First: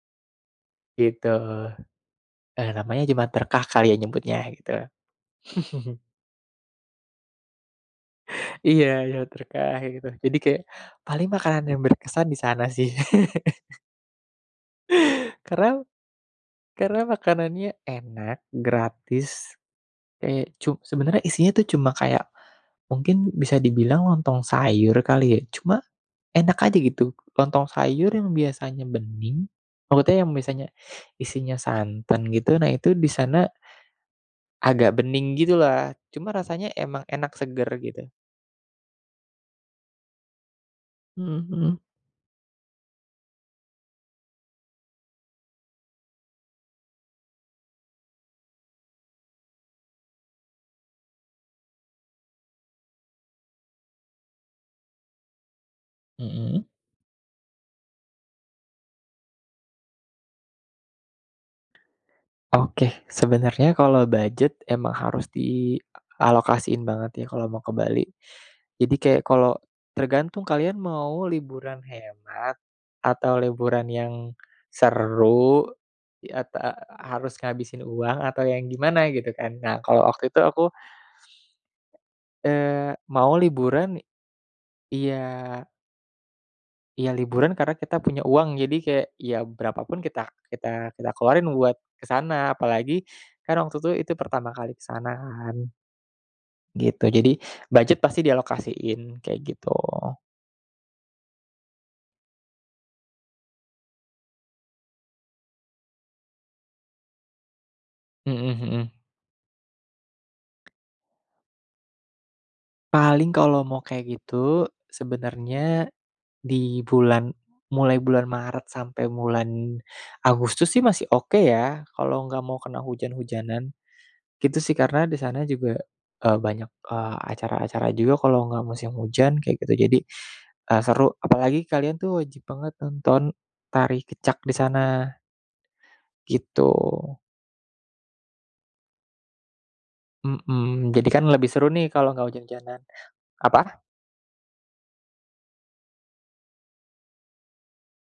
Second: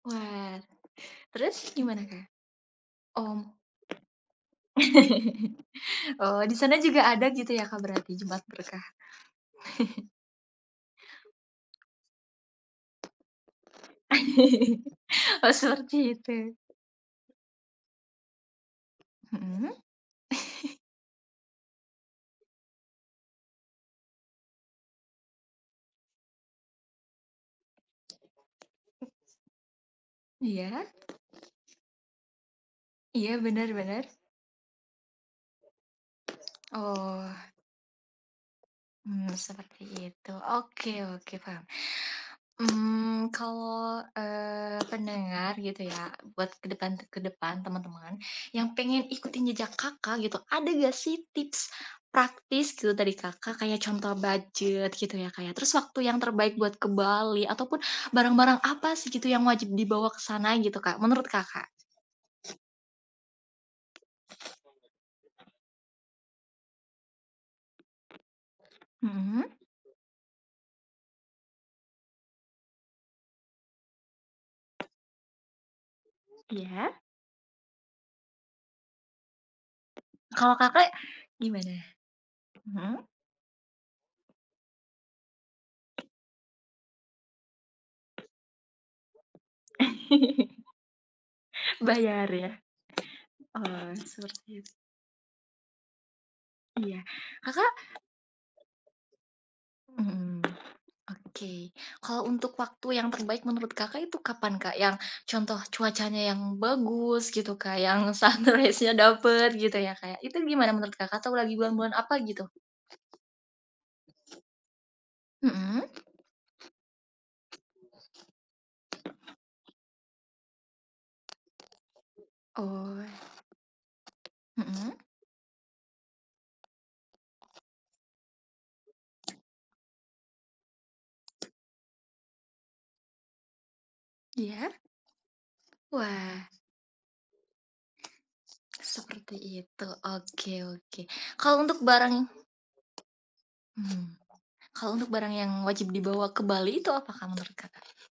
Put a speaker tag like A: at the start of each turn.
A: Wah.
B: Gitu.
A: Terus, gimana Kak?
B: Eee, namanya Jumat
A: Om.
B: Berkah kali ya nyebutnya, gitu.
A: Oh, di sana juga ada gitu ya, Kak, berarti Jumat Berkah?
B: Iya, Jumat Berkah kayak gitu. Jadi kayak, paling makanan yang berkesan di sana sih.
A: Oh,
B: Karena
A: seperti itu.
B: karena makanannya enak, gratis,
A: Mhm.
B: kayak cu sebenernya isinya tuh cuma kayak, mungkin bisa dibilang lontong sayur kali ya, cuma, enak aja gitu. Lontong sayur yang biasanya bening, makuta yang biasanya
A: Iya.
B: isinya santan gitu, nah, itu di
A: Iya,
B: sana
A: bener bener.
B: agak bening gitu lah, cuma rasanya emang enak
A: Oh.
B: seger, gitu.
A: Mmm, seperti itu, oke oke
B: Mhm
A: paham.
B: mhm.
A: Mmm, kalau, eee, pendengar gitu ya, buat ke depan ke depan, teman-teman yang pengen ikutin jejak Kakak gitu, ada nggak sih tips praktis te dari Kakak? Kayak contoh budget gitu ya, Kak, ya, terus waktu yang terbaik
B: Mhm.
A: buat ke Bali, ataupun barang-barang apa sih, gitu, yang wajib dibawa ke sana gitu, Kak, menurut Kakak?
B: Oke. Sebenernya kalau budget emang harus dialokasiin banget ya kalau mau ke Bali. Jadi kayak
A: Mhm.
B: kalau tergantung kalian mau liburan hemat, atau liburan yang seru, i a tak
A: Iya.
B: harus ngabisin uang atau yang gimana, gitu kan, Kak. Nah kalau waktu itu
A: Kalau
B: aku
A: Kakak gimana?
B: eee,
A: Hmm.
B: mau liburan, iya iya liburan karena kita punya uang, jadi kayak, ya berapapun kita kita kita keluarin buat ke
A: Bayar
B: sana,
A: ya?
B: apalagi kan waktu itu
A: Oh,
B: itu pertama
A: seperti it
B: kali ke sana kan.
A: Iya,
B: Gitu, jadi,
A: Kakak
B: budget pasti dialokasiin, kayak gitu.
A: Mhm. Oke. Kalau untuk waktu yang terbaik menurut Kakak itu kapan, Kak? Yang contoh cuacanya yang bagus gitu, Kak, yang
B: Mhm mhm.
A: sunrise-nya dapet gitu ya, kayak, itu gimana menurut Kakak atau lagi bulan-bulan apa gitu?
B: Paling kalau mau kayak gitu,
A: Mhm.
B: sebenernya di bulan mulai bulan Maret sampai bulan Agustus sih masih oke ya, kalau nggak mau kena
A: Oh.
B: hujan-hujanan. Gitu sih,
A: Mhm.
B: karena di sana juga, eee, banyak, eee, acara-acara juga kalau nggak musim hujan kayak gitu, jadi, eee, seru. Apalagi kalian tuh wajib banget nonton tari kecak di
A: Iya.
B: sana.
A: Wah.
B: Gitu.
A: Seperti itu. Oke
B: Mhm.
A: oke.
B: Jadi kan lebih
A: Kalau
B: seru
A: untuk
B: nih kalau
A: barang
B: ngak hujan-hujanan. Apa?
A: mhm. Kalau untuk barang yang wajib dibawa ke Bali itu apa, Kak, menurut Kakak?